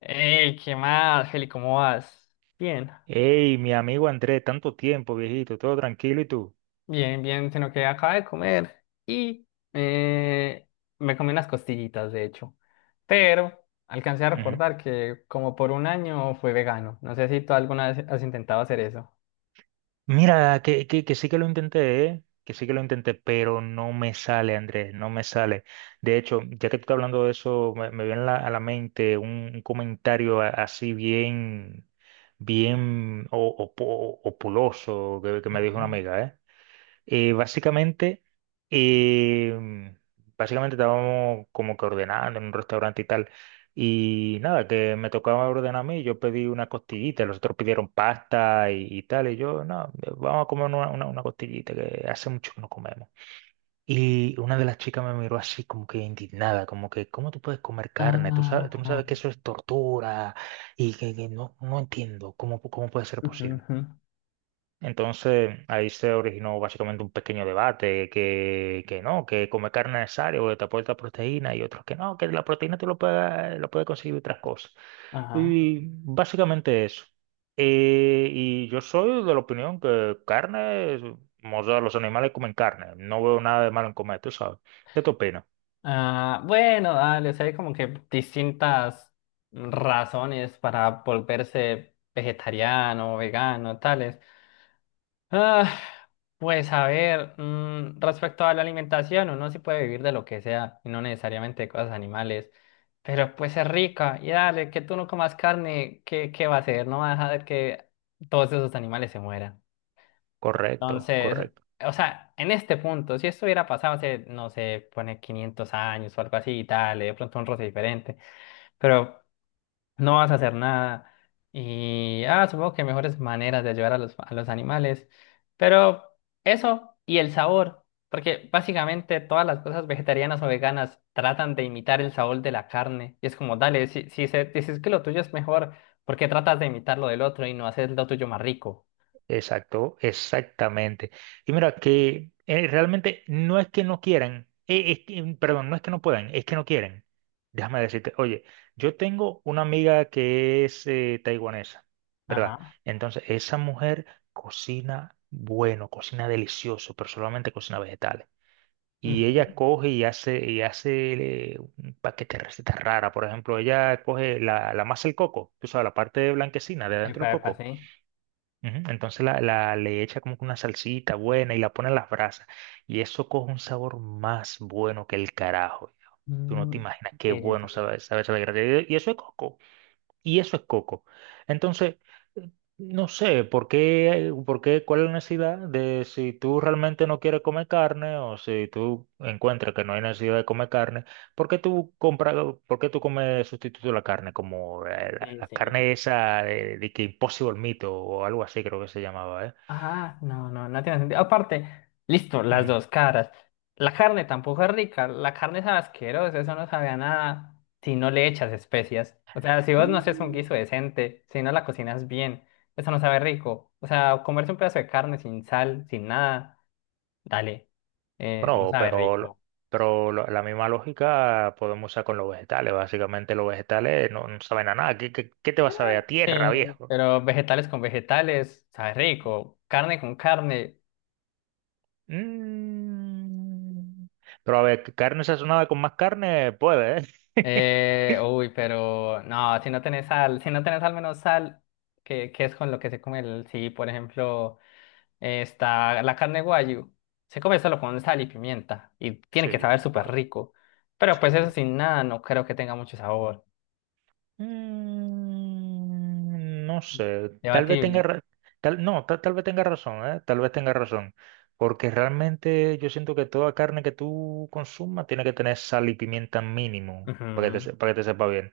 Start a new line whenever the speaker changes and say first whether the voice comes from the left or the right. left: Hey, ¿qué más, Feli? ¿Cómo vas? Bien,
right: Hey, mi amigo Andrés, tanto tiempo, viejito, todo tranquilo y tú.
left: bien, bien, sino que acabé de comer y eh, me comí unas costillitas, de hecho. Pero alcancé a
right: Ujú.
left: recordar que como por un año fui vegano. No sé si tú alguna vez has intentado hacer eso.
right: Mira, que sí que lo intenté, ¿eh? Que sí que lo intenté, pero no me sale, Andrés, no me sale. De hecho, ya que tú estás hablando de eso, me viene a la mente un comentario así bien, bien opuloso que me dijo
left: Ajá.
right: una amiga, ¿eh? Básicamente, eh, básicamente estábamos como que ordenando en un restaurante y tal. Y nada, que me tocaba ordenar a mí, yo pedí una costillita, los otros pidieron pasta y tal, y yo, no, vamos a comer una costillita, que hace mucho que no comemos. Y una de las chicas me miró así como que indignada, como que, ¿cómo tú puedes comer carne? Tú sabes, tú no sabes
left: Ah,
right: que eso es tortura y que no, no entiendo cómo, cómo puede ser
left: ujú,
right: posible.
left: ujú.
right: Entonces ahí se originó básicamente un pequeño debate que no, que comer carne es necesario, porque te aporta proteína y otros que no, que la proteína tú lo puedes conseguir de otras cosas.
left: Ajá.
right: Y básicamente eso. Y yo soy de la opinión que carne, o sea, los animales comen carne, no veo nada de malo en comer, tú sabes. ¿Qué te opinas?
left: Ah, bueno, dale, o sea, hay como que distintas razones para volverse vegetariano, vegano, tales. Ah, pues a ver, respecto a la alimentación, uno sí puede vivir de lo que sea, y no necesariamente de cosas animales, pero pues es rica, y dale, que tú no comas carne, ¿qué va a hacer? No va a dejar que todos esos animales se mueran.
right: Correcto,
left: Entonces,
right: correcto.
left: o sea, en este punto, si esto hubiera pasado hace, no sé, pone 500 años o algo así y tal, de pronto un roce diferente, pero no vas a hacer nada. Y ah, supongo que mejores maneras de ayudar a los animales. Pero eso y el sabor, porque básicamente todas las cosas vegetarianas o veganas tratan de imitar el sabor de la carne. Y es como, dale, si, si se, dices que lo tuyo es mejor, ¿por qué tratas de imitar lo del otro y no hacer lo tuyo más rico?
right: Exacto, exactamente. Y mira que realmente no es que no quieran, perdón, no es que no puedan, es que no quieren. Déjame decirte, oye, yo tengo una amiga que es taiwanesa, ¿verdad?
left: Ajá.
right: Entonces, esa mujer cocina bueno, cocina delicioso, pero solamente cocina vegetales. Y ella
left: Ujú.
right: coge y hace un paquete de recetas raras. Por ejemplo, ella coge la masa del coco, tú sabes, la parte blanquecina de adentro del
left: Epa, epa,
right: coco.
left: sí.
right: Ujú, entonces le echa como que una salsita buena y la pone en las brasas. Y eso coge un sabor más bueno que el carajo, viejo. Tú no te
left: Mm,
right: imaginas qué
left: sí, sí,
right: bueno sabe, sabe esa desgracia. Y eso es coco. Y eso es coco. Entonces, eh, no sé por qué, cuál es la necesidad de si tú realmente no quieres comer carne o si tú encuentras que no hay necesidad de comer carne, ¿por qué tú compras, por qué tú comes sustituto de la carne? Como
left: sí,
right: la
left: sí, sí.
right: carne esa de que Impossible Meat o algo así creo que se llamaba, ¿eh?
left: Ah, no, no, no tiene sentido. Aparte, listo, las
right: Ujú.
left: dos caras. La carne tampoco es rica, la carne sabe asquerosa, eso no sabe a nada si no le echas especias. O sea, si vos no haces un
right: Mm.
left: guiso decente, si no la cocinas bien, eso no sabe rico. O sea, comerse un pedazo de carne sin sal, sin nada, dale, no
right: Bueno,
left: sabe rico.
right: pero la misma lógica podemos usar con los vegetales. Básicamente los vegetales no, no saben a nada. ¿ qué te va a saber
left: Ah,
right: a
left: sí,
right: tierra, viejo?
left: pero vegetales con vegetales, sabe rico. Carne con carne.
right: Mm. Pero a ver, que carne sazonada con más carne puede, ¿eh?
left: Pero no, si no tenés sal, si no tenés al menos sal, que es con lo que se come el, sí, por ejemplo, está la carne guayu, se come solo con sal y pimienta y tiene que saber
right: Sí,
left: súper
right: correcto.
left: rico, pero pues
right: Sí.
left: eso sin nada no creo que tenga mucho sabor,
right: Mm, no sé, tal vez tenga
left: debatible.
right: ra- tal, no, ta- tal vez tenga razón, ¿eh? Tal vez tenga razón. Porque realmente yo siento que toda carne que tú consumas tiene que tener sal y pimienta mínimo para que
left: Ujú,
right: para que te sepa bien.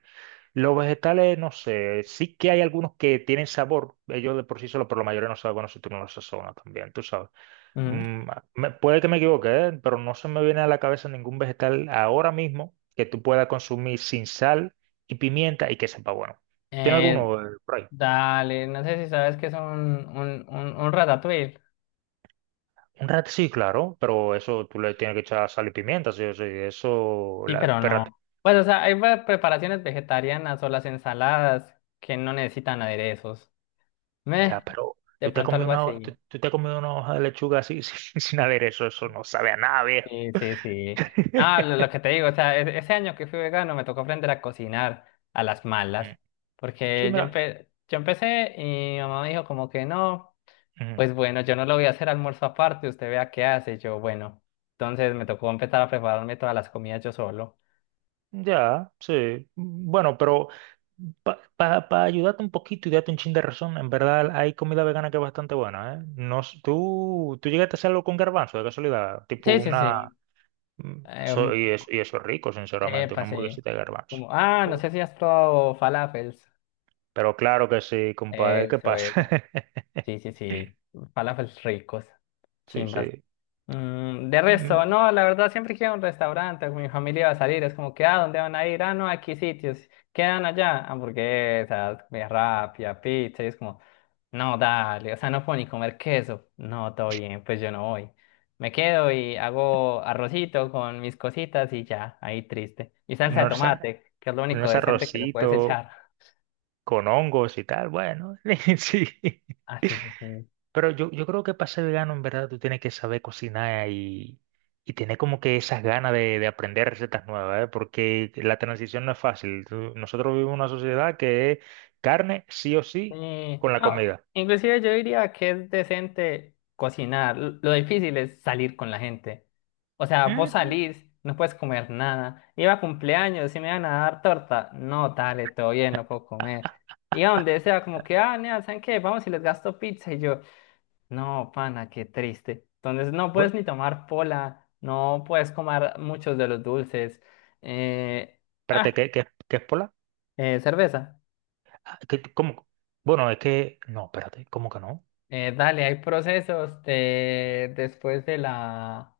right: Los vegetales, no sé, sí que hay algunos que tienen sabor, ellos de por sí solo, pero la mayoría no saben, bueno, si tú no los sazonas también, tú sabes.
left: ujú.
right: Mm, puede que me equivoque, ¿eh? Pero no se me viene a la cabeza ningún vegetal ahora mismo que tú puedas consumir sin sal y pimienta y que sepa bueno. ¿Tiene
left: Eh,
right: alguno por ahí?
left: Dale, no sé si sabes que es un ratatouille,
right: Un rat sí, claro, pero eso tú le tienes que echar sal y pimienta, sí, sí, eso,
left: sí,
right: la,
left: pero
right: espérate,
left: no. Pues o sea, preparaciones vegetarianas o las ensaladas que no necesitan aderezos.
right: ya,
left: Meh.
right: pero
left: De
right: tú te has
left: pronto
right: comido
left: algo
right: una,
left: así.
right: tú te has comido una hoja de lechuga así sin, sin haber eso, eso no sabe a nada, viejo.
left: Sí, sí, sí. Ah, lo que te digo, o sea, ese año que fui vegano me tocó aprender a cocinar a las malas,
right: Mm. Sí,
left: porque yo,
right: mira.
left: yo empecé y mi mamá me dijo como que no,
right: Ujú.
left: pues bueno, yo no lo voy a hacer almuerzo aparte, usted vea qué hace, yo bueno. Entonces me tocó empezar a prepararme todas las comidas yo solo.
right: Ya, sí. Bueno, pero para ayudarte un poquito y darte un chin de razón, en verdad hay comida vegana que es bastante buena, ¿eh? No, tú llegaste a hacerlo con garbanzo, de casualidad, tipo
left: Sí, sí,
right: una...
left: sí.
right: mm,
left: Eh,
right: eso, y eso es rico, sinceramente,
left: Epa,
right: una
left: sí.
right: hamburguesita de garbanzo.
left: Como, ah, no
right: Oh,
left: sé si has probado falafels.
right: pero claro que sí, compadre, ¿qué
left: Eso,
right: pasa?
left: eso. Sí, sí, sí. Falafels ricos.
right: Sí,
left: Chimbas.
right: sí.
left: Mm, de resto,
right: Mm,
left: no, la verdad siempre quiero un restaurante, mi familia va a salir, es como que, ah, ¿dónde van a ir? Ah, no, aquí sitios, quedan allá, hamburguesas, comida rápida, pizza, y es como, no, dale, o sea, no puedo ni comer queso, no, todo bien, pues yo no voy. Me quedo y hago arrocito con mis cositas y ya, ahí triste. Y salsa de
right: unos,
left: tomate, que es lo único
right: unos
left: decente que le puedes
right: arrocitos
left: echar.
right: con hongos y tal, bueno, sí.
left: Ah, sí, sí, sí.
right: Pero yo creo que para ser vegano, en verdad, tú tienes que saber cocinar y tener como que esas ganas de aprender recetas nuevas, ¿eh? Porque la transición no es fácil. Nosotros vivimos en una sociedad que es carne sí o sí
left: Sí.
right: con la
left: No,
right: comida.
left: inclusive yo diría que es decente cocinar. Lo difícil es salir con la gente. O sea, vos
right: Ujú.
left: salís, no puedes comer nada. Iba a cumpleaños y me iban a dar torta. No, dale, todo bien, no puedo comer. Iba donde sea, como que, ah, nea, ¿saben qué? Vamos y les gasto pizza. Y yo, no, pana, qué triste. Entonces no puedes
right: Bueno,
left: ni tomar pola, no puedes comer muchos de los dulces. Eh,
right: espérate,
left: ah,
right: ¿ qué es pola?
left: cerveza.
right: Ah, ¿qué- cómo? Bueno, es que... No, espérate, ¿cómo que no?
left: Dale, hay procesos de, después de la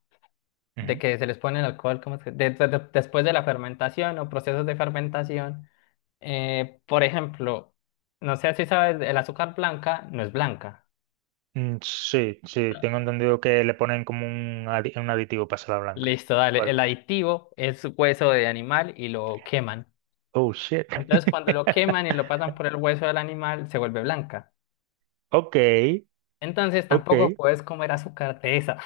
left: de
right: Ujú.
left: que se les pone el alcohol, ¿cómo es que? Después de la fermentación o procesos de fermentación. Por ejemplo, no sé si sabes, el azúcar blanca no es blanca.
right: Mm, sí, sí, tengo entendido que le ponen como un, un aditivo para hacerla blanca.
left: Listo, dale.
right: Vale.
left: El aditivo es hueso de animal y lo queman.
right: Oh, shit.
left: Entonces, cuando lo queman y lo pasan por el hueso del animal, se vuelve blanca.
right: Ok,
left: Entonces, tampoco
right: ok.
left: puedes comer azúcar de esa.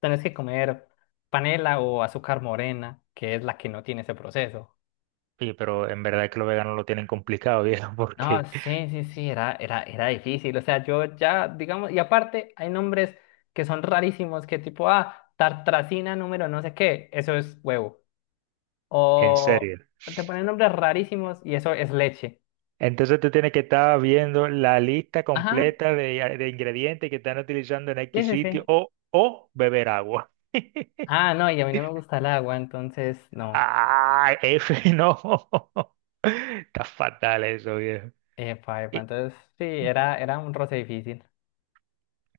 left: Tenés que comer panela o azúcar morena, que es la que no tiene ese proceso.
right: Oye, pero en verdad que los veganos lo tienen complicado, viejo,
left: No,
right: porque
left: sí, sí, sí, era difícil. O sea, yo ya, digamos, y aparte hay nombres que son rarísimos, que tipo, ah, tartracina número no sé qué, eso es huevo.
right: en
left: O
right: serio.
left: te ponen nombres rarísimos y eso es leche.
right: Entonces tú tienes que estar viendo la lista
left: Ajá,
right: completa de ingredientes que están utilizando en
left: sí,
right: X
left: sí,
right: sitio
left: sí.
right: o beber agua.
left: Ah, no, y a mí no me gusta el agua, entonces no.
right: Ah, F, no. Está fatal eso, viejo.
left: Epa, epa, entonces sí, era un roce difícil.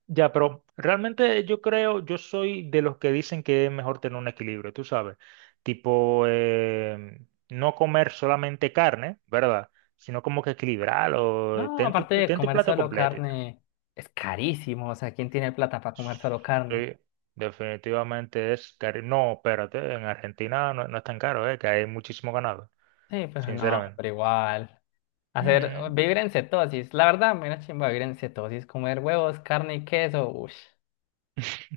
right: Ya, pero realmente yo creo, yo soy de los que dicen que es mejor tener un equilibrio, tú sabes, tipo no comer solamente carne, ¿verdad? Sino como que equilibrarlo,
left: No, aparte de
right: ten tu
left: comer
right: plato
left: solo
right: completo y tal.
left: carne, es carísimo. O sea, ¿quién tiene plata para comer solo carne?
right: Sí, definitivamente es caro. No, espérate, en Argentina no, no es tan caro, que hay muchísimo ganado,
left: Sí, pero no,
right: sinceramente.
left: pero igual. Hacer,
right: Mm.
left: vivir en cetosis. La verdad, me da chimba vivir en cetosis. Comer huevos, carne y queso. Uff,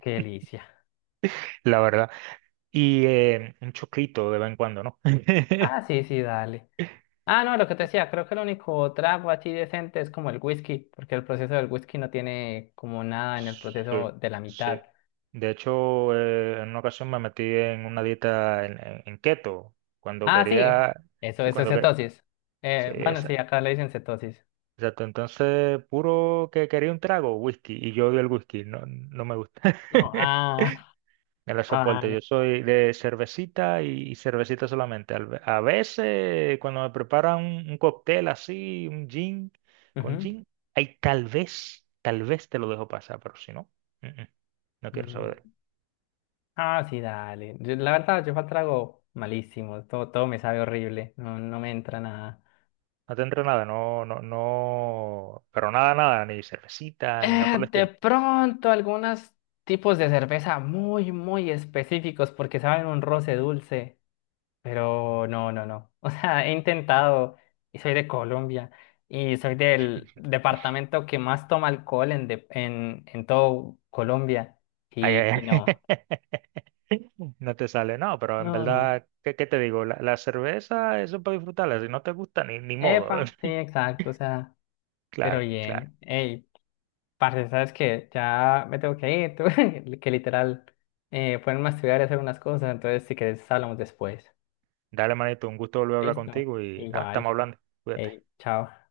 left: qué delicia.
right: La verdad. Y un choclito de vez en cuando, ¿no?
left: Ah, sí, sí, dale. Ah, no, lo que te decía, creo que el único trago así decente es como el whisky, porque el proceso del whisky no tiene como nada en el proceso
right: Sí,
left: de la
right: sí.
left: mitad.
right: De hecho, en una ocasión me metí en una dieta en keto,
left: Ah, sí, eso, eso es
right: cuando quería,
left: cetosis.
right: sí,
left: Bueno, sí,
right: esa-
left: acá le dicen cetosis.
right: exacto. Entonces, puro que quería un trago, whisky, y yo odio el whisky, no, no me gusta.
left: No, ah,
right: No lo
left: ah,
right: soporto, yo
left: vale.
right: soy de cervecita y cervecita solamente. A veces, cuando me preparan un cóctel así, un gin, con
left: Ujú,
right: gin, ahí tal vez te lo dejo pasar, pero si no, mm, mm, no quiero
left: ujú.
right: saber.
left: Ah, sí, dale. La verdad, yo trago malísimo. Todo, todo me sabe horrible. No, no me entra nada.
right: No te tendré nada, no, no, no, pero nada, nada, ni cervecita, ni nada por el
left: De
right: estilo.
left: pronto, algunos tipos de cerveza muy, muy específicos porque saben un roce dulce. Pero no, no, no. O sea, he intentado y soy de Colombia y soy del departamento que más toma alcohol en todo Colombia.
right: Ay, ay,
left: Y
right: ay.
left: no,
right: No te sale, no, pero en
left: no, no.
right: verdad, ¿qué, qué te digo? La cerveza, eso es para disfrutarla, si no te gusta, ni, ni modo.
left: Epa, sí, exacto. O sea. Pero
right: Claro, claro.
left: bien, hey, parce, ¿sabes qué? Ya me tengo que ir, tú, que literal, ponerme a estudiar y hacer unas cosas, entonces si querés hablamos después.
right: Dale, manito, un gusto volver a hablar
left: Listo,
right: contigo y nada,
left: igual,
right: estamos hablando. Cuídate.
left: hey, chao.